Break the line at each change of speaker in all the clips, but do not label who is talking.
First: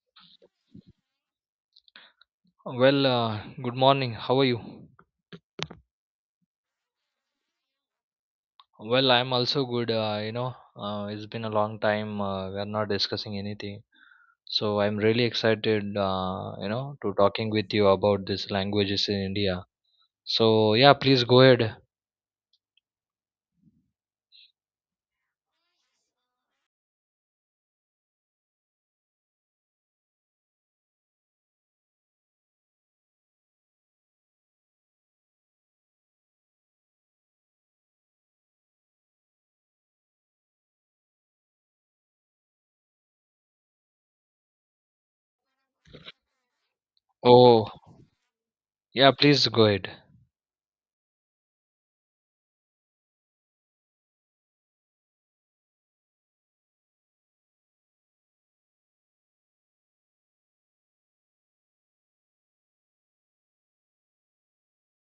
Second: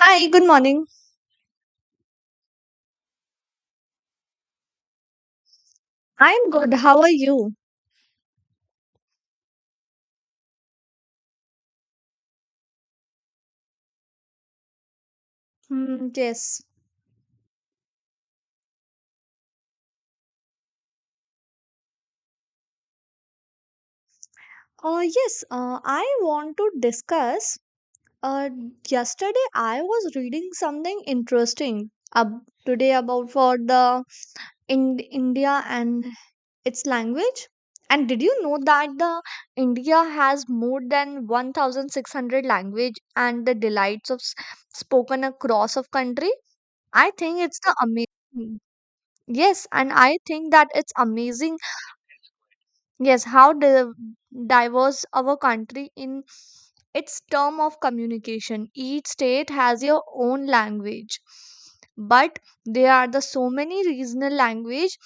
Hi, good morning.
Good morning. How are you?
I'm good. How are you?
I'm also good. It's been a long time. We are not discussing anything, so I'm really excited,
Hmm, yes.
To talking with you about these languages in India. So yeah, please go ahead.
Yes, I want to discuss. Uh, Yesterday I was reading something interesting up today about for the in India and its language. And did you know that the India has more than 1,600 language and the delights of spoken across of country? I think it's
Oh,
the amazing.
yeah, please go
Yes,
ahead.
and I think that it's amazing. Yes, diverse our country in its term of communication. Each state has your own language, but there are the so many regional language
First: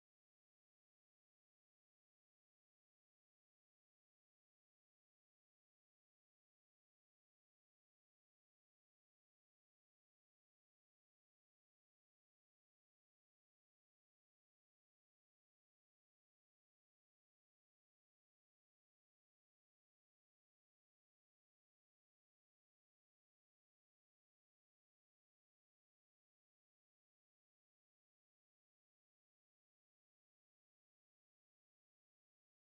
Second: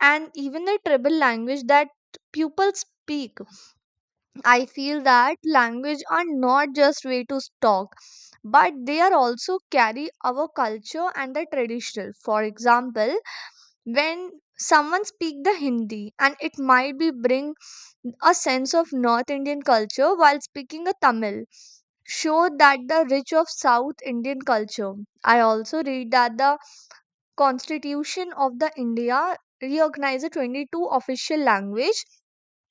and even the tribal language that people speak. I feel that language are not just way to talk, but they are also carry our culture and the traditional. For example, when someone speak the Hindi and it might be bring a sense of North Indian culture while speaking a Tamil. Showed that the rich of South Indian culture. I also read that the Constitution of the India recognizes 22 official language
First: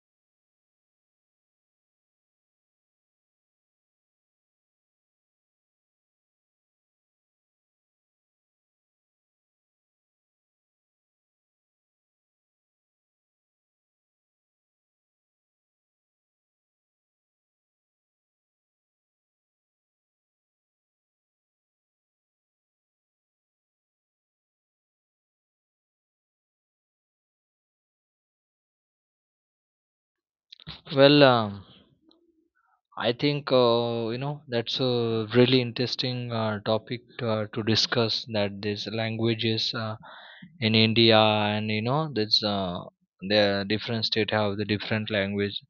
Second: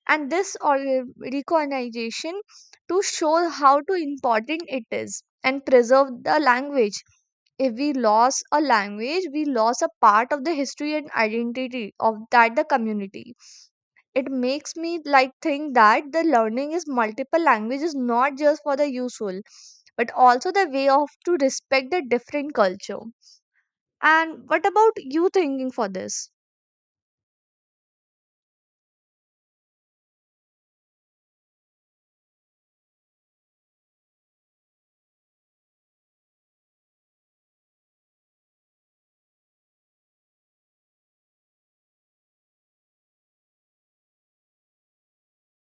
and recognition to show how to important it is and preserve the language. If we lose a language, we lose a part of the history and identity of that the community. It makes me like think that the learning is multiple languages not just for the useful but also the way of to respect the different culture. And what about you thinking for this?
Well, um, I think that's a really interesting topic to discuss. That these languages. In India, and you know that's the different state have the different language.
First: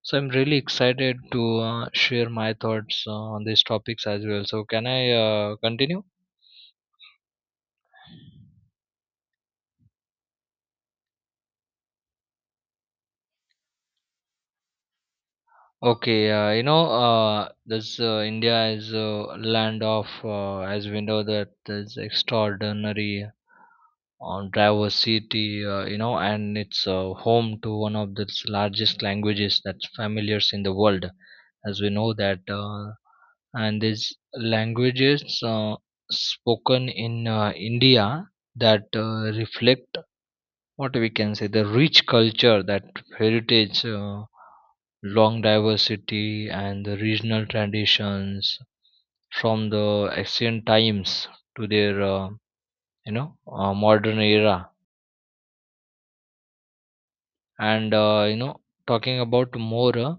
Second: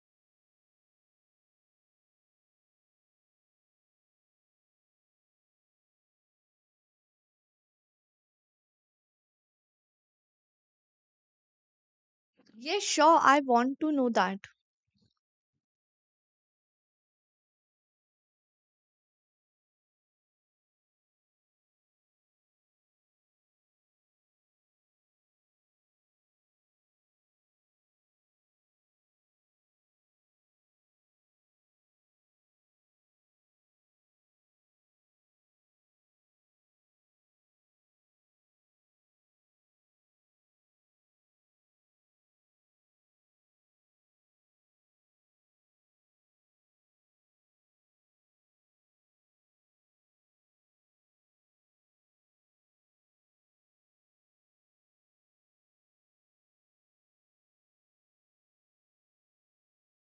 So I'm really excited to share my thoughts on these topics as well. So can I continue?
Yes, sure, I want to know that.
Okay, you know, this India is a land of, as we know, that is extraordinary diversity, and it's home to one of the largest languages that's familiars in the world, as we know and these languages spoken in India that reflect, what we can say, the rich culture, that heritage. Long diversity and the regional traditions from the ancient times to their modern era. And talking about more, uh,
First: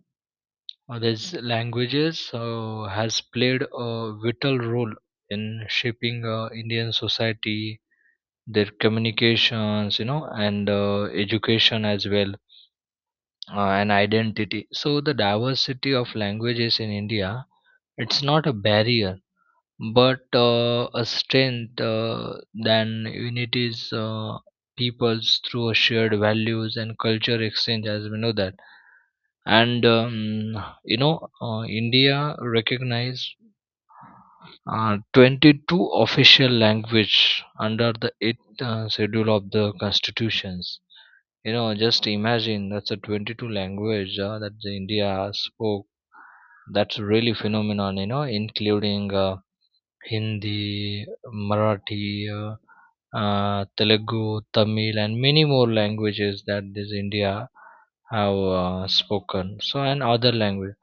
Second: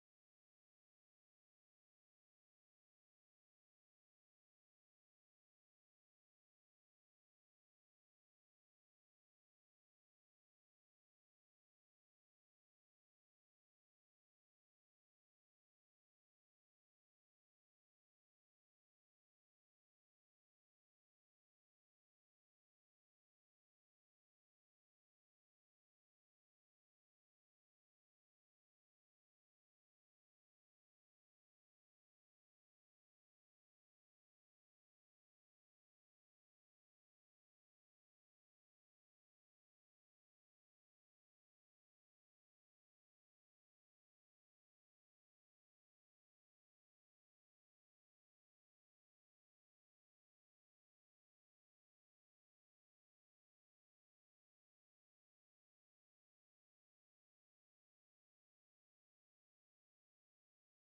uh, these languages has played a vital role in shaping indian society, their communications, you know and education as well, and identity. So the diversity of languages in india, it's not a barrier but a strength than unities peoples through a shared values and culture exchange, as we know that. And you know India recognize 22 official language under the 8th schedule of the constitutions. You know, just imagine, that's a 22 language that the india spoke. That's really phenomenon, including Hindi, Marathi, Telugu, Tamil, and many more languages that this India have spoken. So, and other language.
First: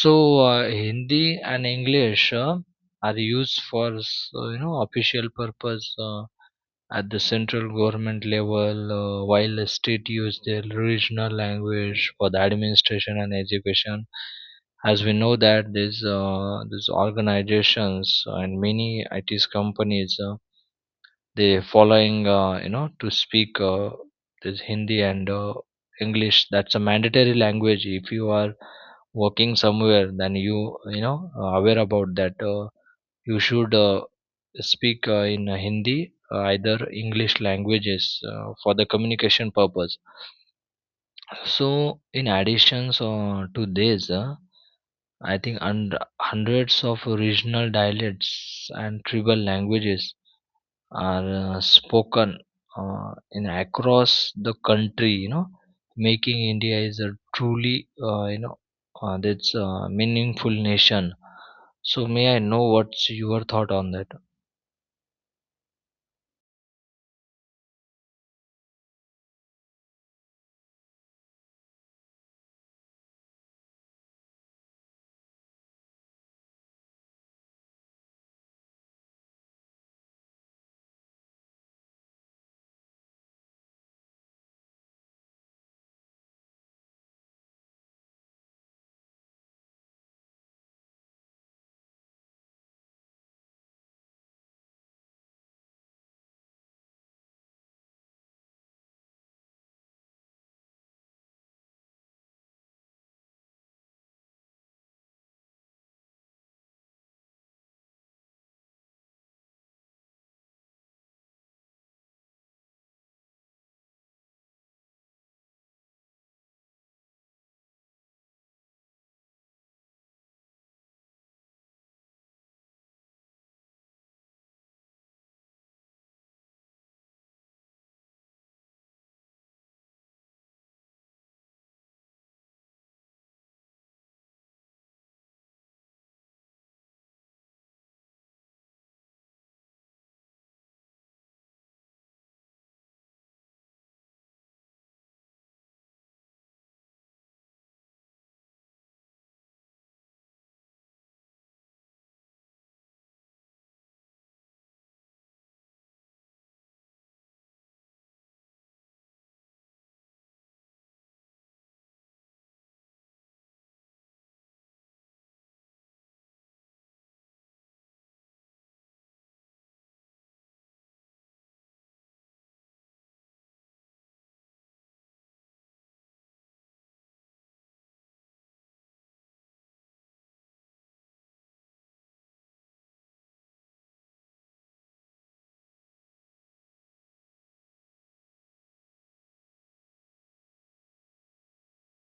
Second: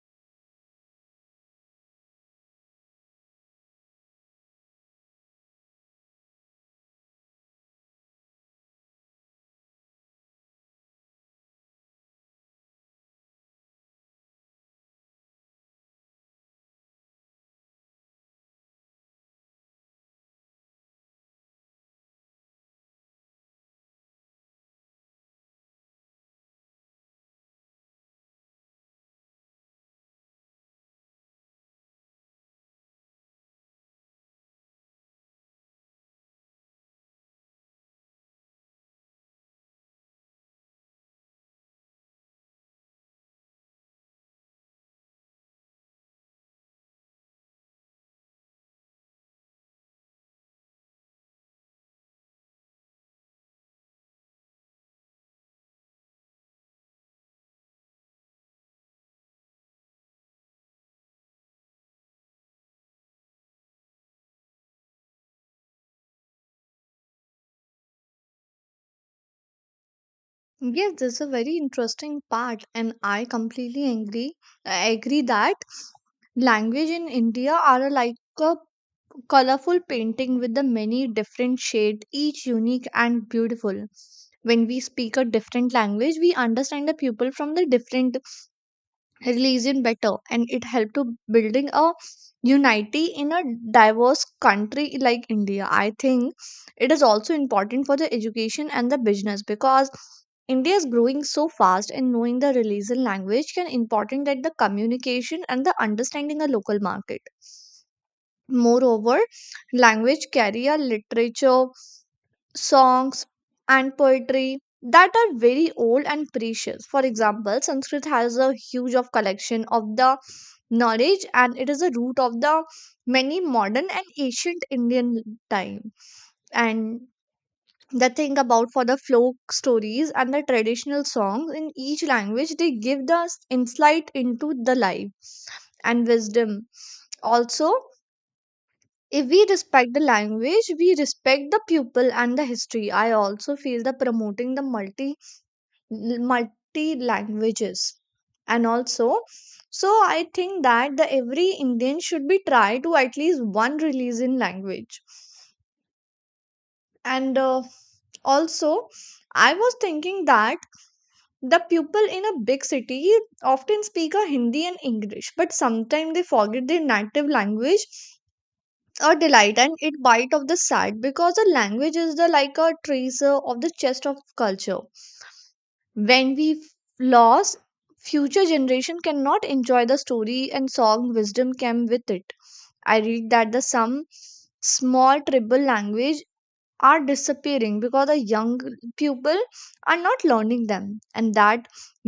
So, Hindi and English are used for official purpose at the central government level, while the state use their regional language for the administration and education. As we know that these organizations and many IT's companies they following to speak this Hindi and English. That's a mandatory language. If you are working somewhere, then you know aware about that. You should speak in Hindi, either English languages for the communication purpose. So, in addition to this, I think hundreds of regional dialects and tribal languages are spoken in across the country. You know, making India is a truly that's a meaningful nation. So, may I know what's your thought on that?
Yes, this is a very interesting part, and I completely agree. I agree that language in India are a, like a colorful painting with the many different shades, each unique and beautiful. When we speak a different language, we understand the people from the different religion better and it helped to building a unity in a diverse country like India. I think it is also important for the education and the business because India is growing so fast and knowing the religion language can important that the communication and the understanding a local market. Moreover, language carry a literature, songs, and poetry that are very old and precious. For example, Sanskrit has a huge of collection of the knowledge and it is a root of the many modern and ancient Indian time. And the thing about for the folk stories and the traditional songs in each language, they give us insight into the life and wisdom. Also, if we respect the language, we respect the people and the history. I also feel the promoting the multi languages and also, so I think that the every Indian should be try to at least one release in language. And also I was thinking that the people in a big city often speak a Hindi and English, but sometimes they forget their native language. A delight and it bite of the sad because the language is the like a treasure of the chest of culture. when we f- Lost future generation cannot enjoy the story and song wisdom came with it. I read that the some small tribal language are disappearing because the young people are not learning them, and that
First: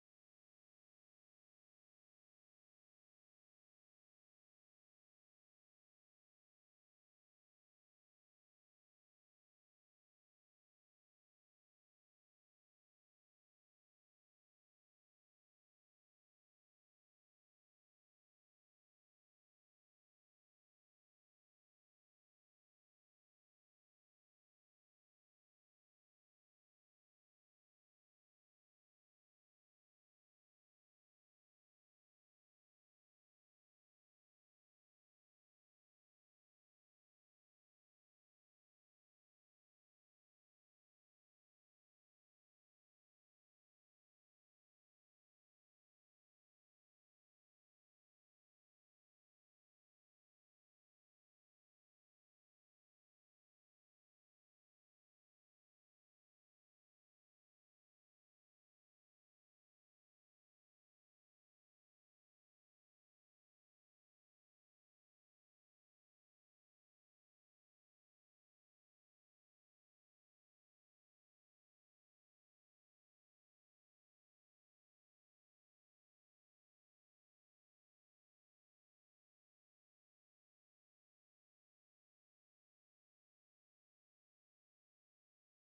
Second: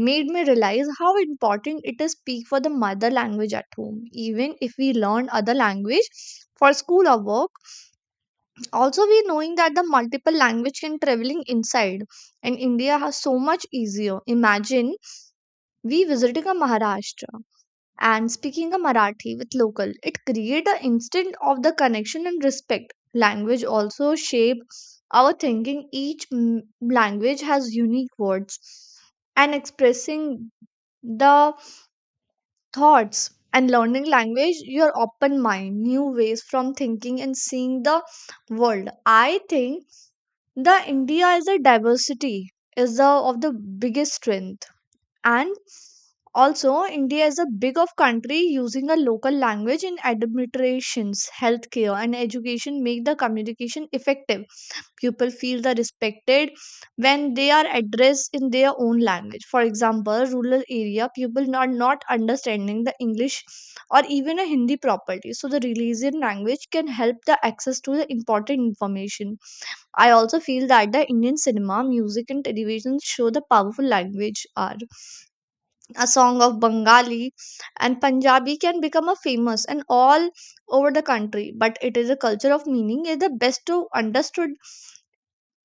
made me realize how important it is speak for the mother language at home even if we learn other language for school or work. Also, we knowing that the multiple language can traveling inside and India has so much easier. Imagine we visiting a Maharashtra and speaking a Marathi with local, it create an instant of the connection and respect. Language also shape our thinking. Language has unique words and expressing the thoughts, and learning language your open mind new ways from thinking and seeing the world. I think the India is a diversity is the of the biggest strength. And also India is a big of country, using a local language in administrations, healthcare, and education make the communication effective. People feel the respected when they are addressed in their own language. For example, rural area people are not understanding the English or even a Hindi properly, so the religion language can help the access to the important information. I also feel that the Indian cinema, music, and television show the powerful language are. A song of Bengali and Punjabi can become a famous and all over the country, but it is a culture of meaning is the best to understood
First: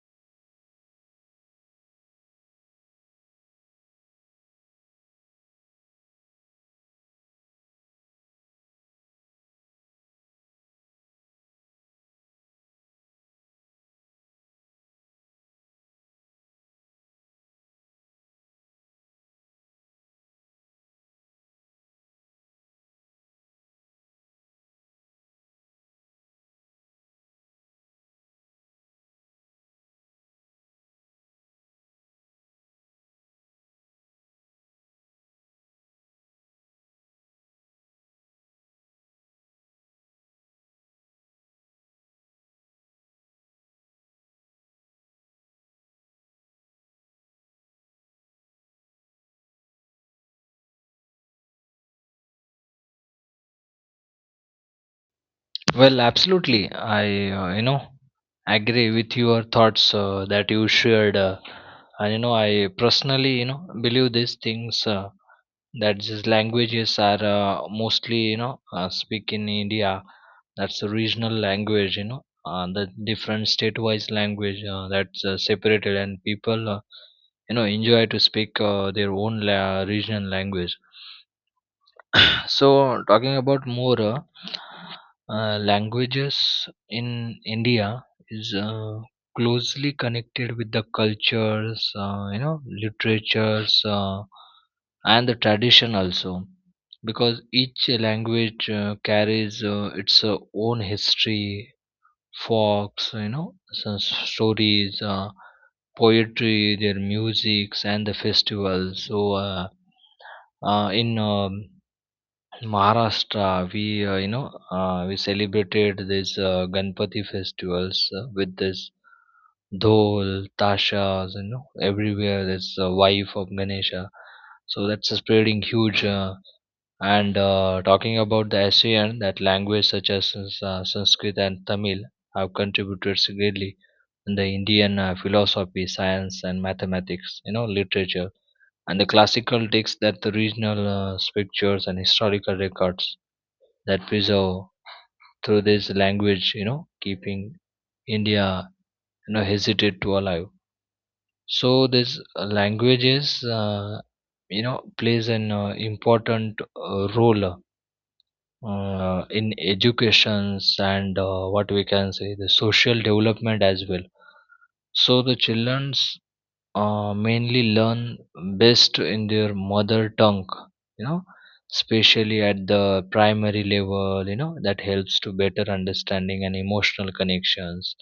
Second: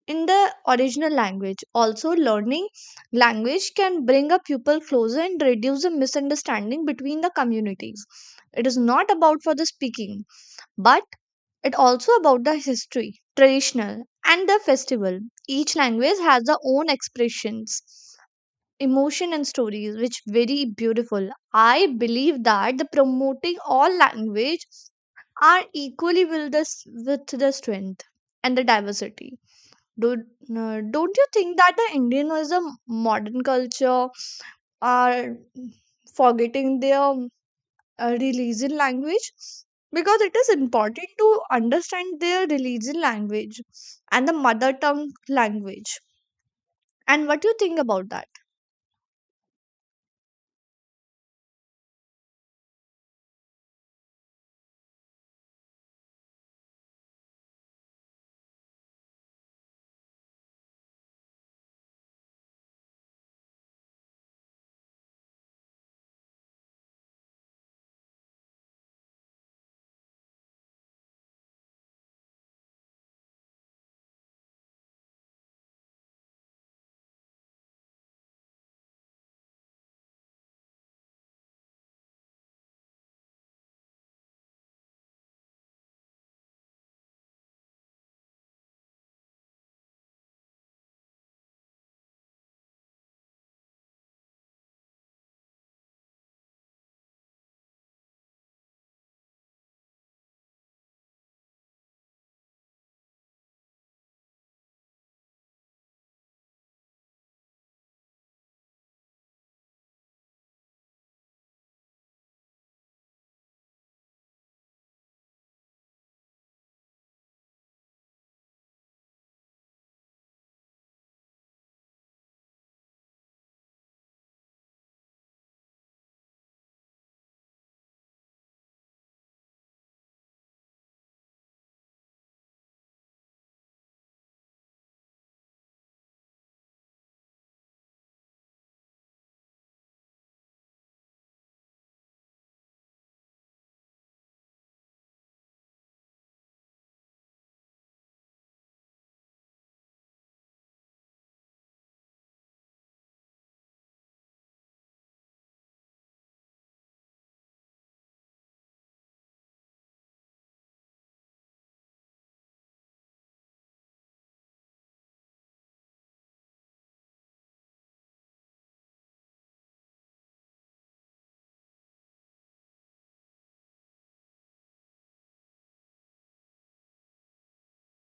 in the original language. Also, learning language can bring a pupil closer and reduce the misunderstanding between the communities. It is not about for the speaking, but it also about the history, traditional, and the festival. Each language has their own expressions, emotion, and stories, which very beautiful. I believe that the promoting all language are equally with with the strength and the diversity. Don't you think that the Indian is a modern culture are forgetting their religion language, because it is important to understand their religion language and the mother tongue language. And what do you think about that?
Absolutely. I agree with your thoughts that you shared. I personally, believe these things that these languages are mostly speak in India. That's a regional language, the different state-wise language that's separated and people, enjoy to speak their own regional language. So, talking about more, languages in India is closely connected with the cultures, literatures, and the tradition also, because each language carries its own history, folks, some stories, poetry, their musics, and the festivals. Uh, in um, in Maharashtra, we you know we celebrated this Ganpati festivals with this dhol, tashas, everywhere. This wife of Ganesha, so that's spreading huge. And Talking about the ASEAN, that language such as Sanskrit and Tamil have contributed greatly in the Indian philosophy, science, and mathematics. You know, literature and the classical texts, that the regional scriptures and historical records that preserve through this language, you know, keeping India, you know, hesitate to alive. So this languages, plays an important role in educations and, what we can say, the social development as well. So the childrens mainly learn best in their mother tongue, you know, especially at the primary level. You know, that helps to better understanding and emotional connections.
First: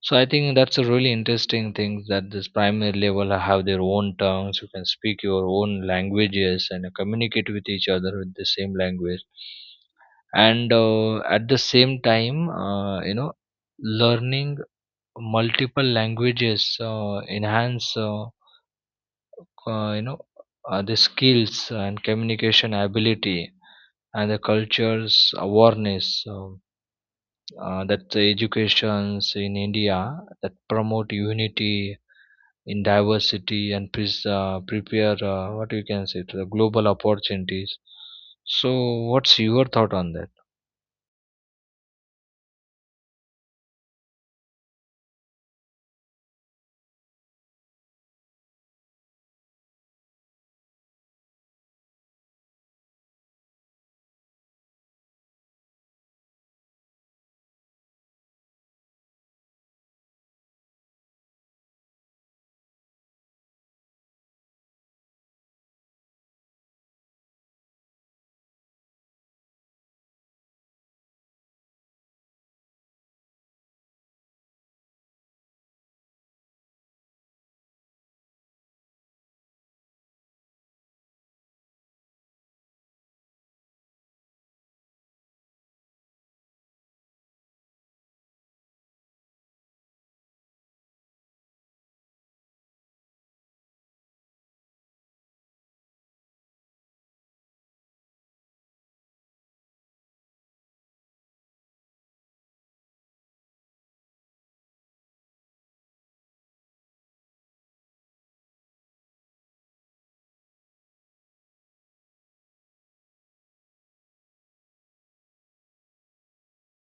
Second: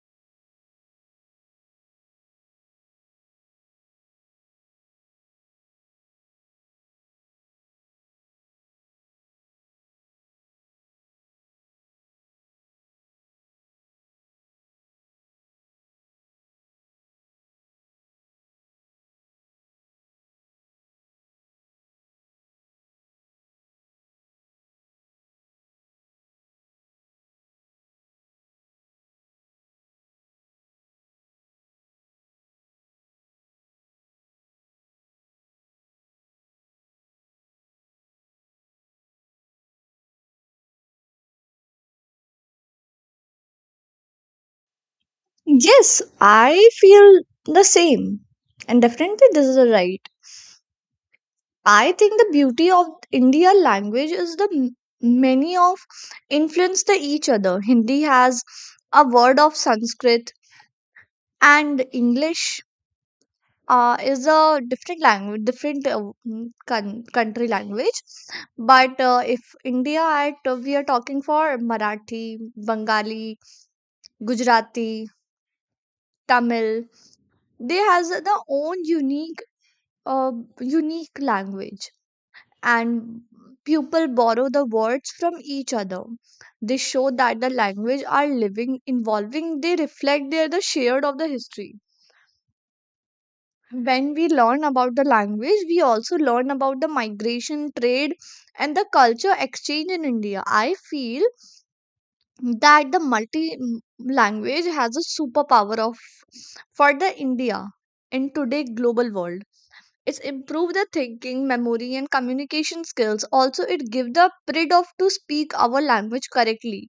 So I think that's a really interesting thing, that this primary level have their own tongues. You can speak your own languages and communicate with each other with the same language. And at the same time, learning multiple languages enhance, uh, you know the skills and communication ability and the cultures awareness. um, that the educations in india that promote unity in diversity and pres prepare, what you can say, to the global opportunities. So what's your thought on that?
Yes, I feel the same. And definitely, this is right. I think the beauty of India language is the m- many of influence the each other. Hindi has a word of Sanskrit and English is a different language, country language. But if India, at, we are talking for Marathi, Bengali, Gujarati, Tamil. They has the own uh, unique language, and people borrow the words from each other. They show that the language are living, involving. They reflect their the shared of the history. When we learn about the language, we also learn about the migration trade and the culture exchange in India. I feel that language has a superpower of for the India in today global world. It's improve the thinking, memory, and communication skills. Also, it gives the pride of to speak our language correctly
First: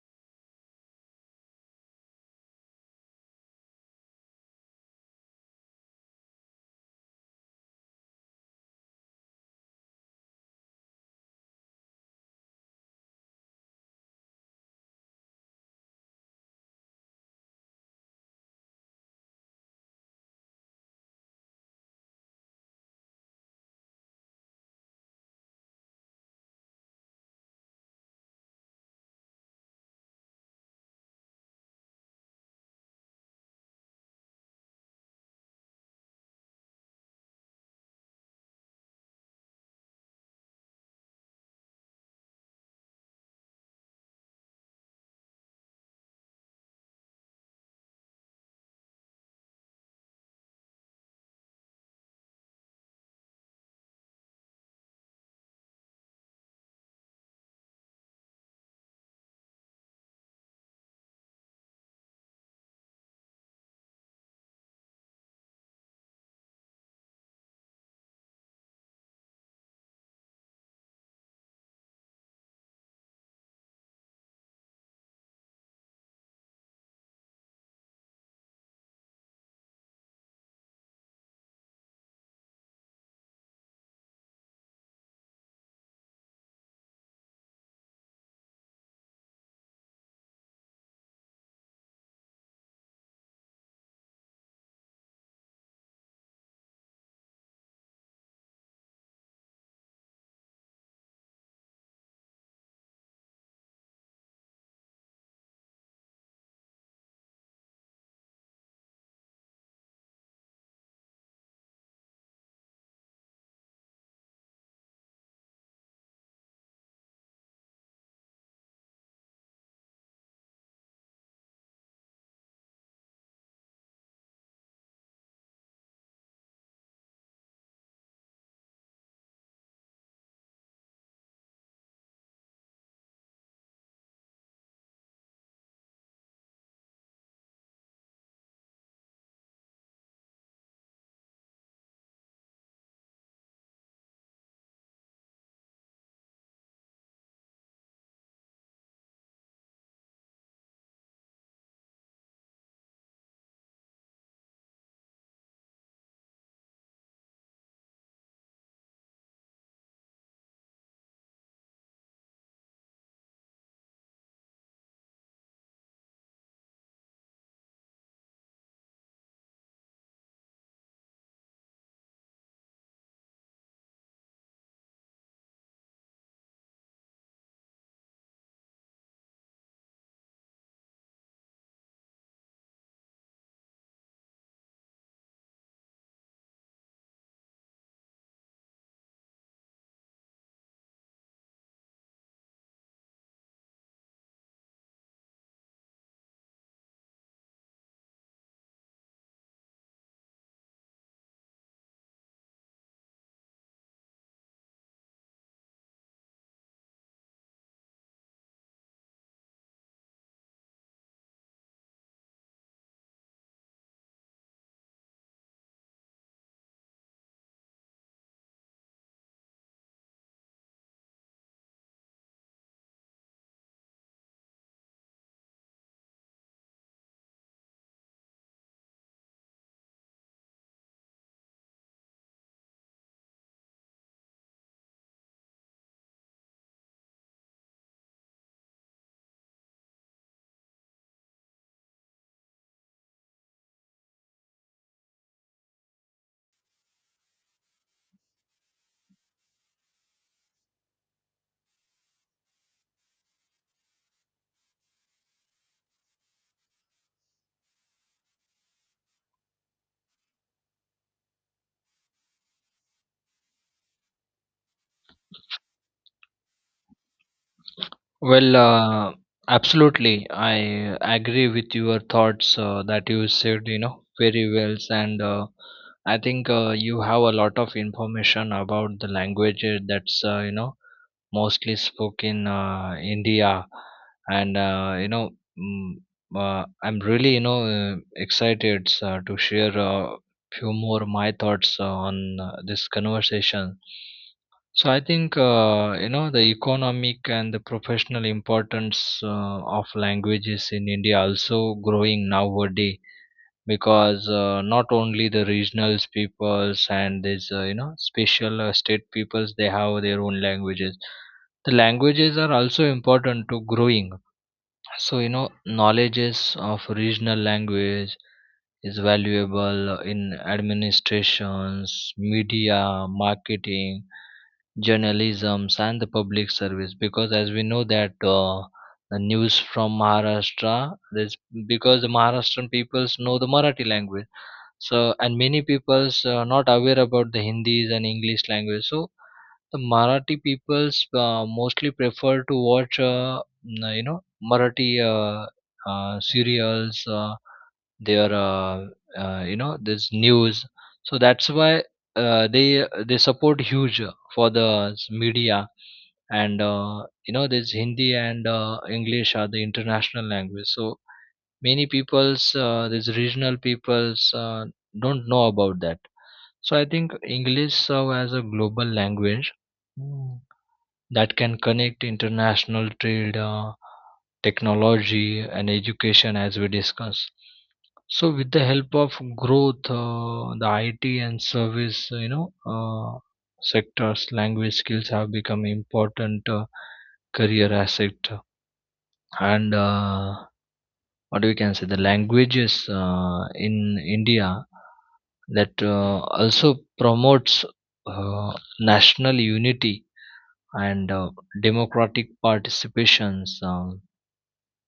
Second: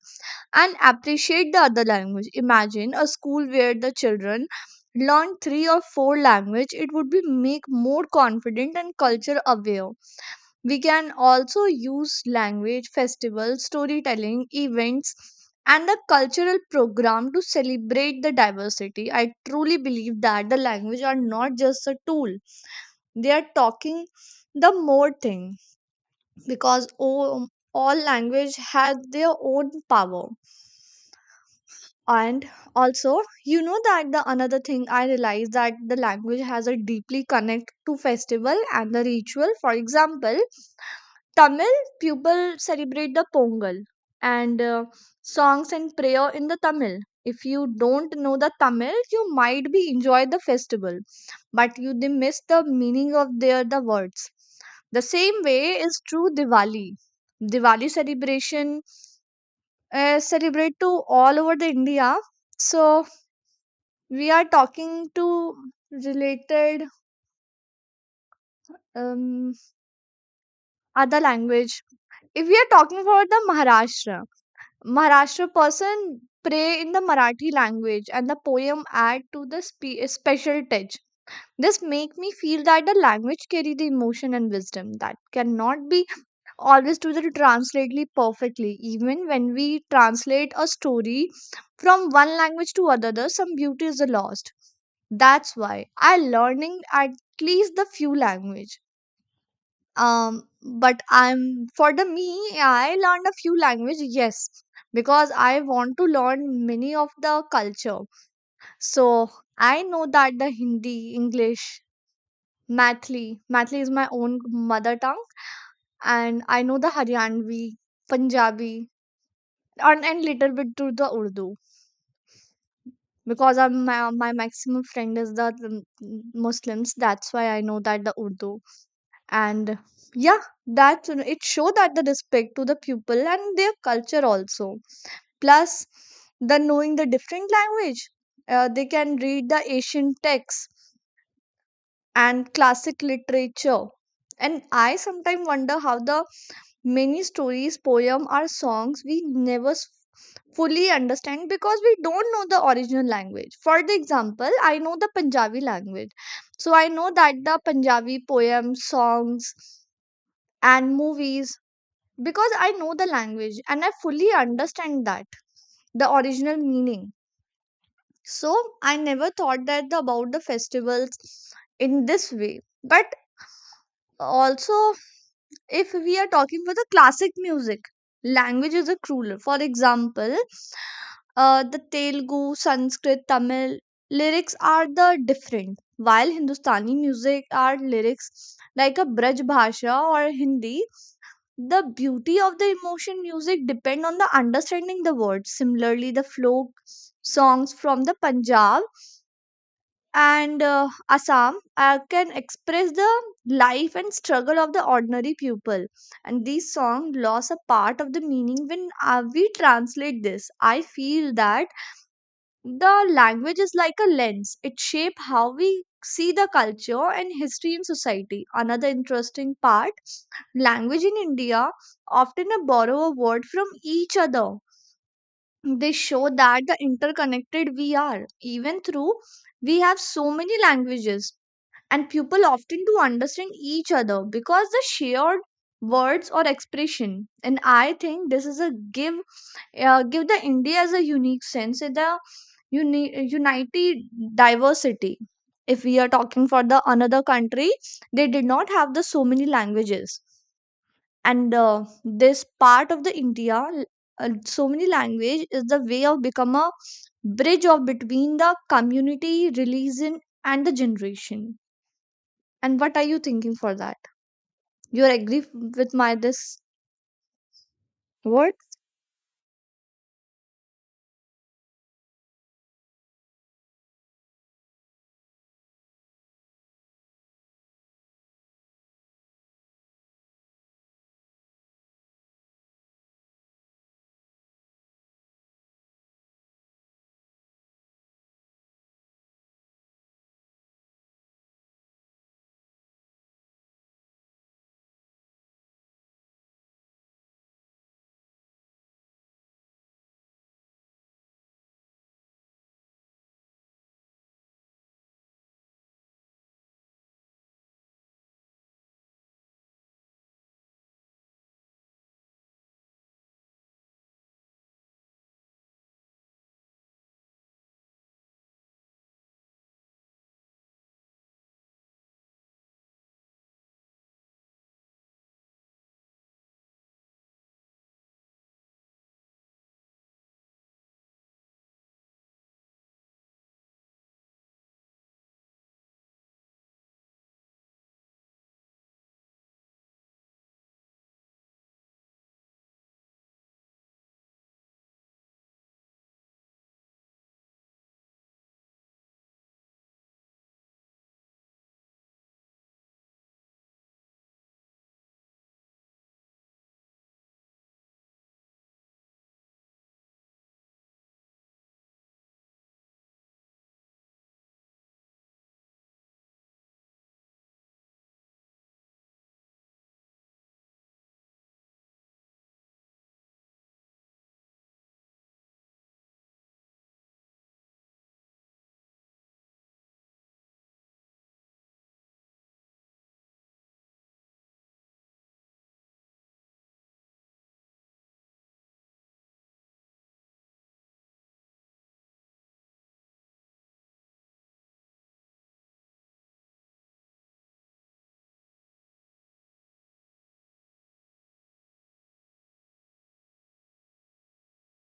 and appreciate the other language. Imagine a school where the children learn three or four language, it would be make more confident and culture aware. We can also use language festivals, storytelling events, and the cultural program to celebrate the diversity. I truly believe that the language are not just a tool, they are talking the more thing, because all language has their own power. And also, you know that the another thing I realized that the language has a deeply connect to festival and the ritual. For example, Tamil people celebrate the Pongal, and songs and prayer in the Tamil. If you don't know the Tamil, you might be enjoy the festival, but you they miss the meaning of their the words. The same way is true. Diwali celebration, celebrate to all over the India. So we are talking to related um, other language. If we are talking about the Maharashtra person pray in the Marathi language, and the poem add to the special touch. This make me feel that the language carry the emotion and wisdom that cannot be always do that translately perfectly. Even when we translate a story from one language to another, some beauty is lost. That's why I learning at least the few language. um but I'm for the me I learned a few language, yes, because I want to learn many of the culture. So I know that the Hindi, English. Mathli is my own mother tongue, and I know the Haryanvi, Punjabi, and little bit to the Urdu, because my maximum friend is the Muslims. That's why I know that the Urdu. And yeah, that it show that the respect to the people and their culture also. Plus, the knowing the different language, they can read the ancient texts and classic literature. And I sometimes wonder how the many stories, poems, or songs we never fully understand because we don't know the original language. For the example, I know the Punjabi language. So I know that the Punjabi poems, songs, and movies, because I know the language and I fully understand that the original meaning. So I never thought that about the festivals in this way. But also if we are talking for the classic music, language is a cruel. For example, the Telugu, Sanskrit, Tamil lyrics are the different. While Hindustani music are lyrics like a Braj Bhasha or Hindi, the beauty of the emotion music depend on the understanding the words. Similarly, the folk songs from the Punjab and Assam can express the life and struggle of the ordinary people. And these songs lost a part of the meaning when we translate this. I feel that the language is like a lens, it shapes how we see the culture and history in society. Another interesting part language in India often borrow a word from each other. They show that the interconnected we are, even through we have so many languages, and people often do understand each other because the shared words or expression. And I think this is a give, give the india as a unique sense in the unity, diversity. If we are talking for the another country, they did not have the so many languages. And This part of the india, uh, so many language is the way of become a bridge of between the community, religion, and the generation. And what are you thinking for that? You agree with my this
Well,
word?
uh, Absolutely. I agree with your thoughts that you said, you know, very well. And I think you have a lot of information about the languages that's, mostly spoken India. And, you know, mm, I'm really, excited to share a few more my thoughts on this conversation. So I think the economic and the professional importance of languages in India also growing nowadays, because not only the regional peoples and these special state peoples, they have their own languages. The languages are also important to growing. So, you know, knowledges of regional language is valuable in administrations, media, marketing, journalisms, and the public service, because as we know that the news from Maharashtra, that's because the Maharashtrian peoples know the Marathi language. So and many peoples are not aware about the Hindis and English language. So the Marathi peoples mostly prefer to watch, Marathi, serials, their you know this news. So that's why, they support huge for the media. And you know This hindi and english are the international language. So many peoples, these regional peoples, don't know about that. So I think english serve as a global language, mm, that can connect international trade, technology, and education, as we discuss. So with the help of growth, the IT and service, sectors, language skills have become important career asset. And What we can say, the languages in India, that also promotes uh, national unity and democratic participations.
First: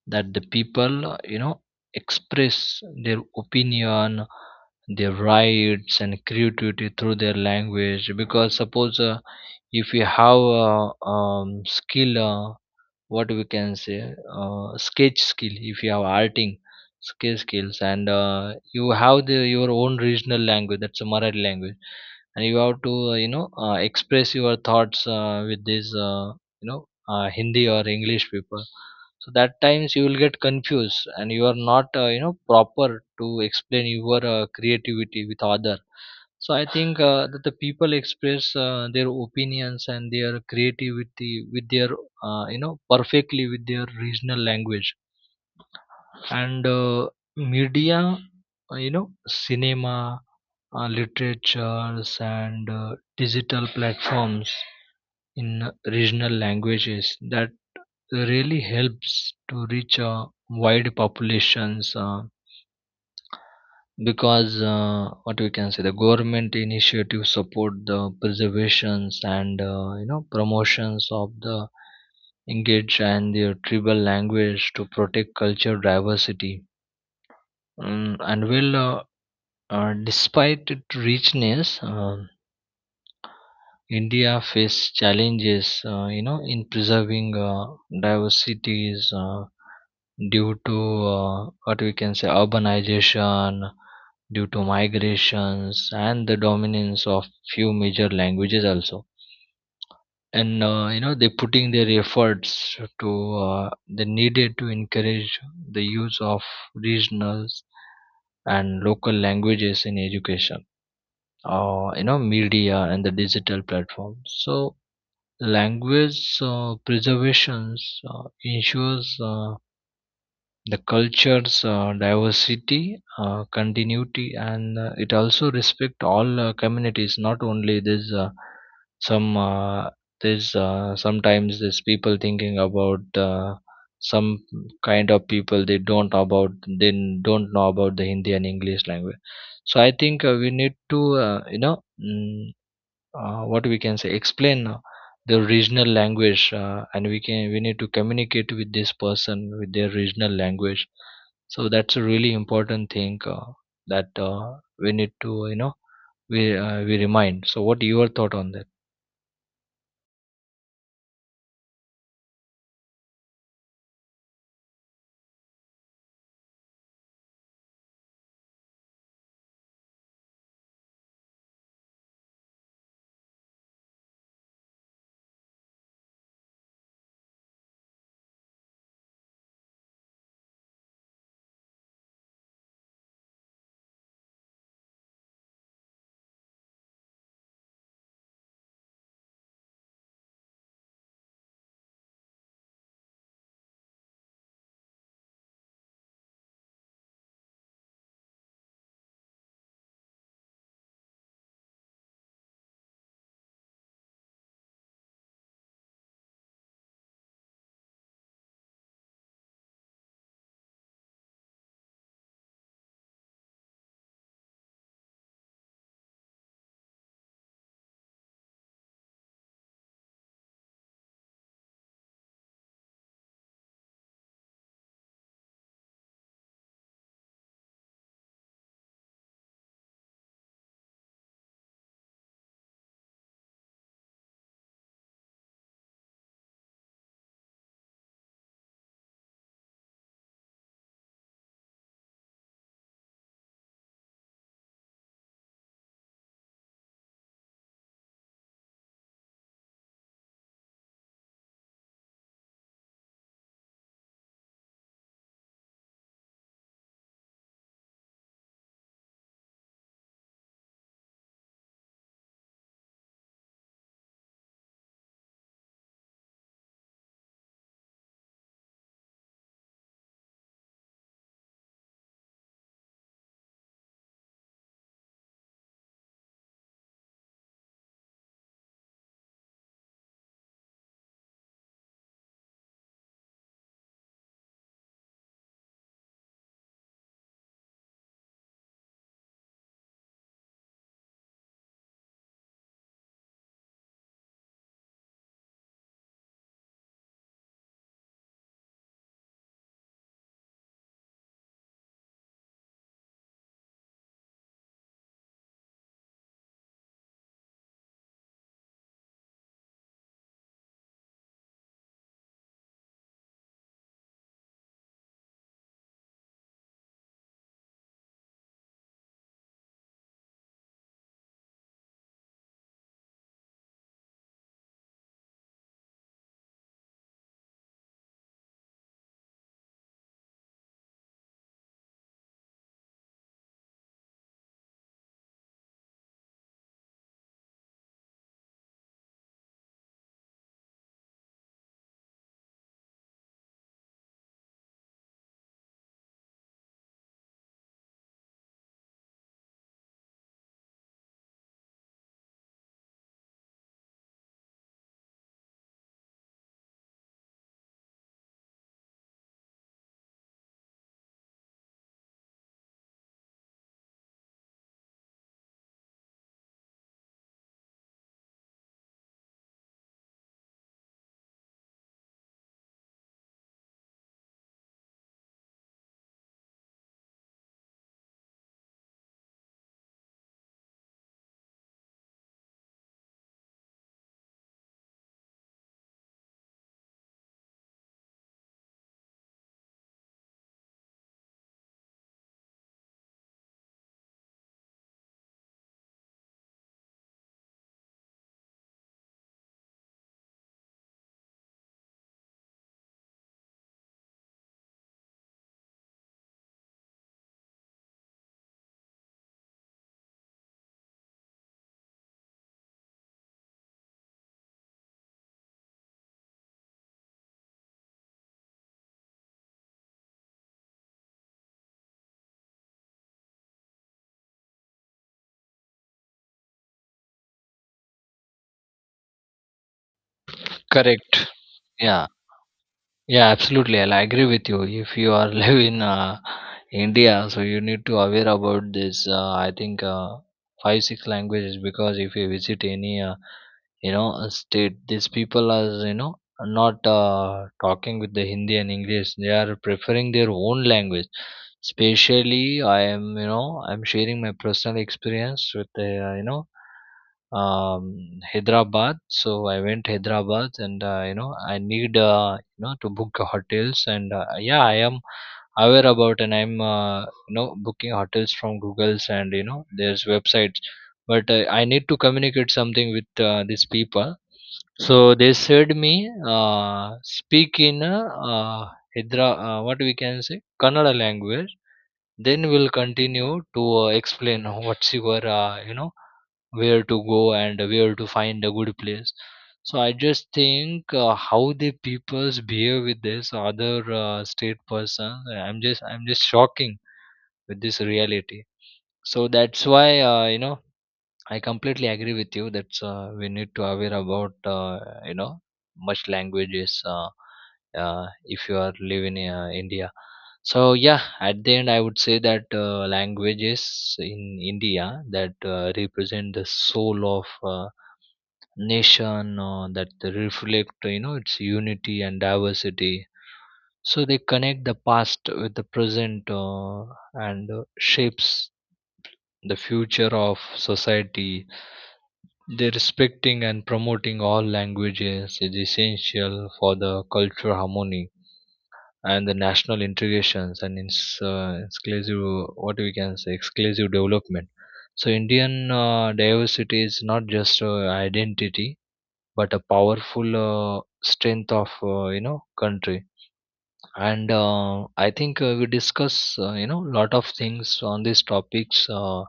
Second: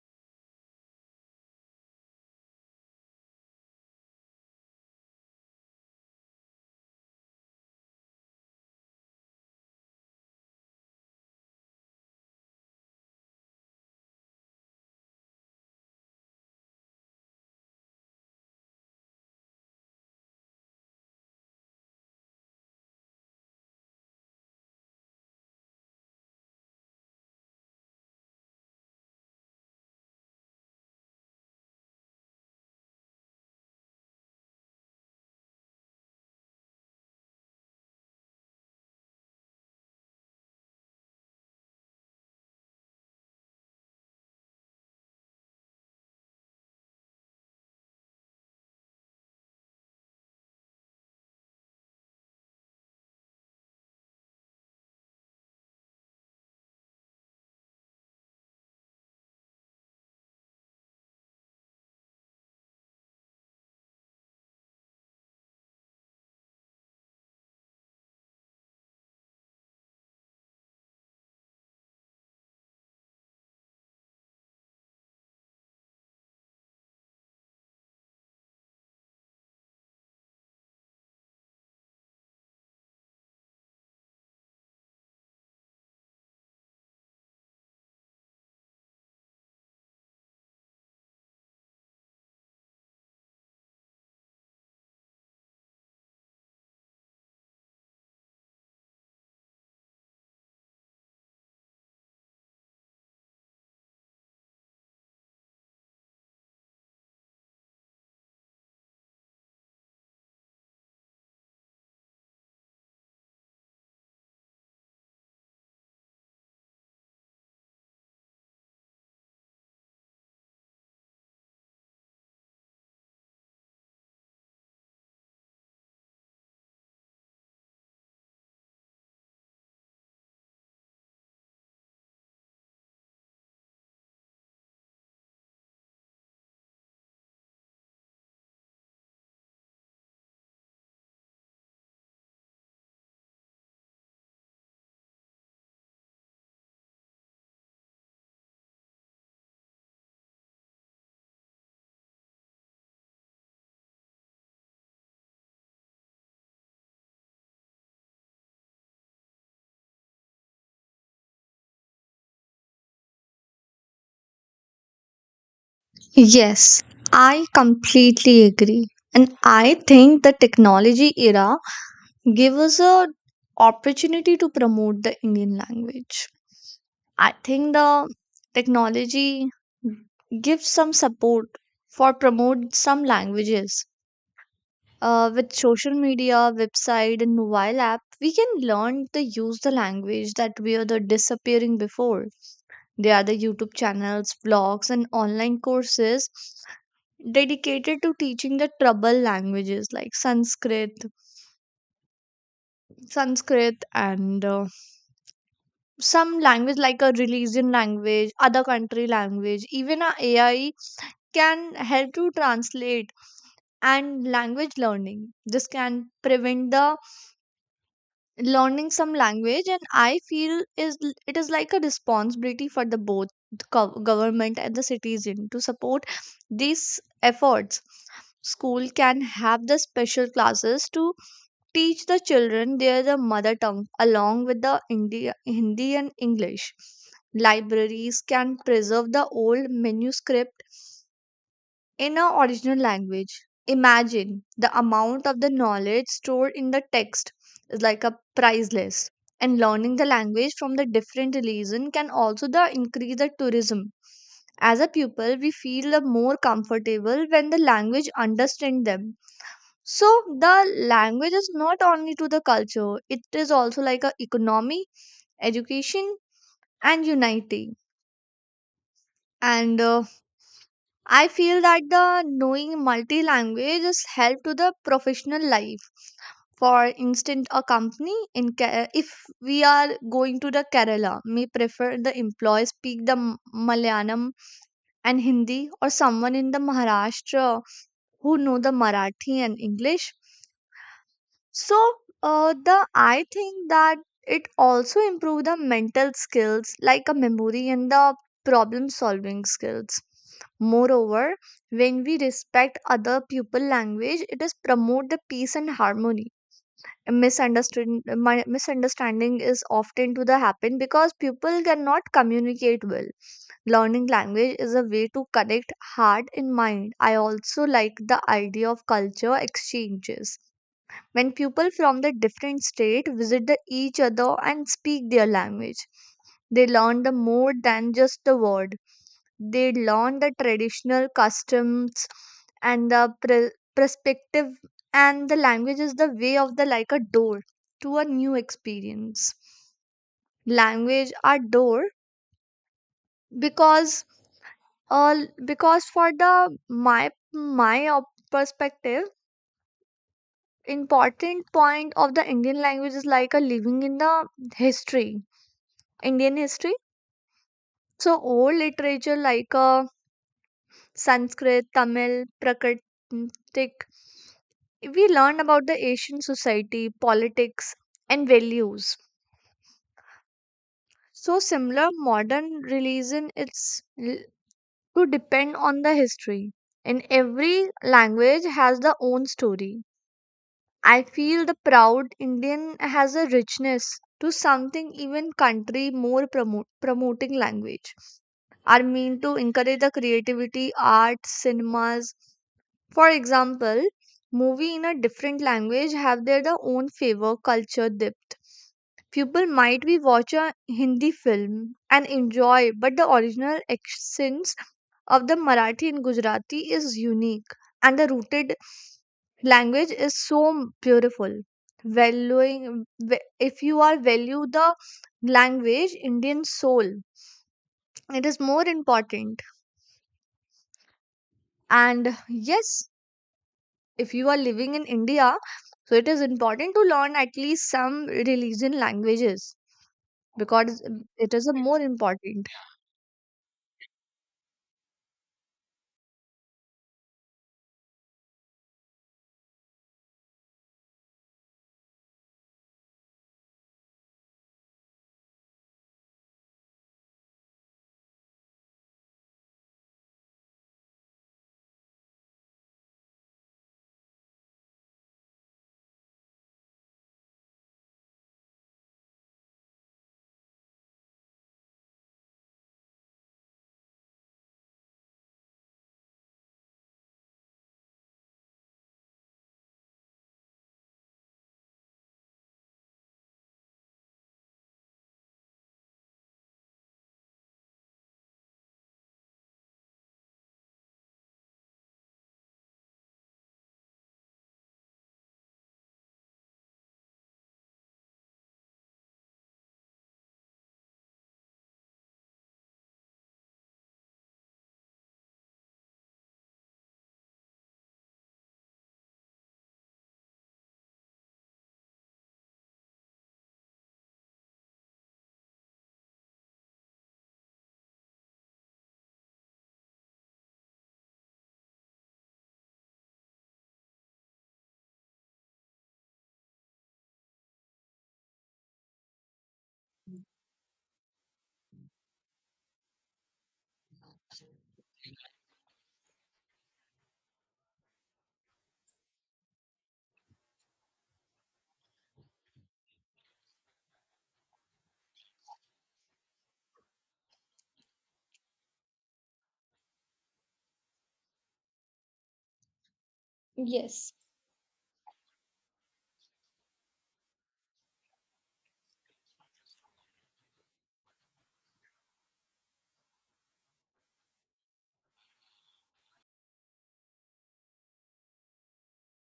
That the people, you know, express their opinion, their rights, and creativity through their language, because suppose if you have a skill, what we can say, sketch skill. If you have arting sketch skills, and you have the your own regional language, that's a Marathi language, and you have to express your thoughts with this you know Hindi or English people. So that times you will get confused and you are not, proper to explain your creativity with other. So I think that the people express their opinions and their creativity with their, perfectly with their regional language. And Media, cinema, literatures, and digital platforms in regional languages, that really helps to reach wide populations. Because What we can say, the government initiatives support the preservations and, promotions of the engage and their tribal language to protect culture diversity. Mm, and well Despite its richness, india faces challenges, in preserving diversities, due to, what we can say, urbanization, due to migrations and the dominance of few major languages also. And, they're putting their efforts to, they needed to encourage the use of regionals and local languages in education, or, you know, media and the digital platforms. So language preservations ensures the culture's diversity, continuity, and it also respect all communities. Not only this, some uh, sometimes this people thinking about, some kind of people, they don't know about the Hindi and English language. So I think we need to, uh, you know. mm, what we can say, explain the regional language, and we need to communicate with this person with their regional language. So that's a really important thing, that we need to, you know, we remind. So what your thought on that?
Yes, I completely agree. And I think the technology era gave us a opportunity to promote the Indian language. I think the technology gives some support for promote some languages. With social media, website, and mobile app, we can learn to use the language that we are the disappearing before. There are the YouTube channels, blogs, and online courses dedicated to teaching the trouble languages like Sanskrit, Sanskrit, and some language like a religion language, other country language. Even a AI can help to translate and language learning. This can prevent the learning some language. And I feel it is like a responsibility for the both the government and the citizen to support these efforts. School can have the special classes to teach the children their the mother tongue along with the India, hindi and english. Libraries can preserve the old manuscript in our original language. Imagine the amount of the knowledge stored in the text is like a priceless. And learning the language from the different religion can also the increase the tourism. As a pupil, we feel the more comfortable when the language understand them. So the language is not only to the culture; it is also like a economy, education, and unity. And I feel that the knowing multi languages help to the professional life. For instance, a company in if we are going to the Kerala may prefer the employees speak the Malayalam and Hindi, or someone in the Maharashtra who know the Marathi and English. So the I think that it also improve the mental skills like a memory and the problem solving skills. Moreover, when we respect other people language, it is promote the peace and harmony. Misunderstanding Misunderstanding is often to the happen because people cannot communicate well. Learning language is a way to connect heart and mind. I also like the idea of culture exchanges. When people from the different state visit the each other and speak their language, they learn the more than just the word. They learn the traditional customs and the perspective. And the language is the way of the like a door to a new experience. Language are door because, uh, because for the my perspective, important point of the Indian language is like a living in the history, Indian history. So old literature like Sanskrit, Tamil, Prakritic, we learn about the Asian society, politics, and values. So similar modern religion to depend on the history. And every language has the own story. I feel the proud Indian has a richness to something even country more promoting language are meant to encourage the creativity, art, cinemas. For example, movie in a different language have their the own favor, culture, depth. People might be watch a Hindi film and enjoy, but the original accents of the Marathi and Gujarati is unique, and the rooted language is so beautiful. Valuing, if you are value the language, Indian soul, it is more important. And yes, if you are living in India, so it is important to learn at least some religion languages because
Correct.
it is a more
Yeah.
important.
Yeah, absolutely. I'll agree with you. If you are live in India, so you need to aware about this. I think 5 6 languages, because if you visit any a state, these people are, you know, are not talking with the Hindi and English. They are preferring their own language. Especially, I am you know I'm sharing my personal experience with Hyderabad. So I went Hyderabad, and I need to book hotels, and yeah, I am aware about, and I'm booking hotels from Google's, and you know there's websites, but I need to communicate something with these people. So they said me, speak in, Hydra, what we can say, Kannada language. Then we'll continue to explain what's your where to go and where to find a good place. So I just think how the peoples behave with this other state person. I'm just shocking with this reality. So that's why, I completely agree with you that we need to aware about, much languages, if you are living in India. So yeah, at the end I would say that languages in India that represent the soul of uh, nation, that reflect, you know, its unity and diversity. So they connect the past with the present, and shapes the future of society. The respecting and promoting all languages is essential for the cultural harmony and the national integrations, and exclusive, what we can say, exclusive
Yes.
development. So Indian diversity is not just identity, but a powerful strength of, country. And I think we discuss, lot of things on these topics,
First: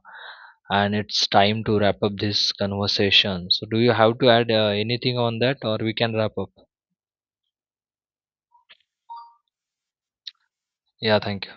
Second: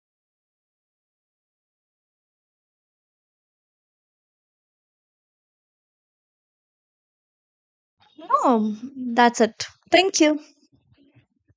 and it's time to wrap up this conversation. So do you have to add anything on that, or we can wrap up?
No, that's it. Thank you.
Yeah, thank you.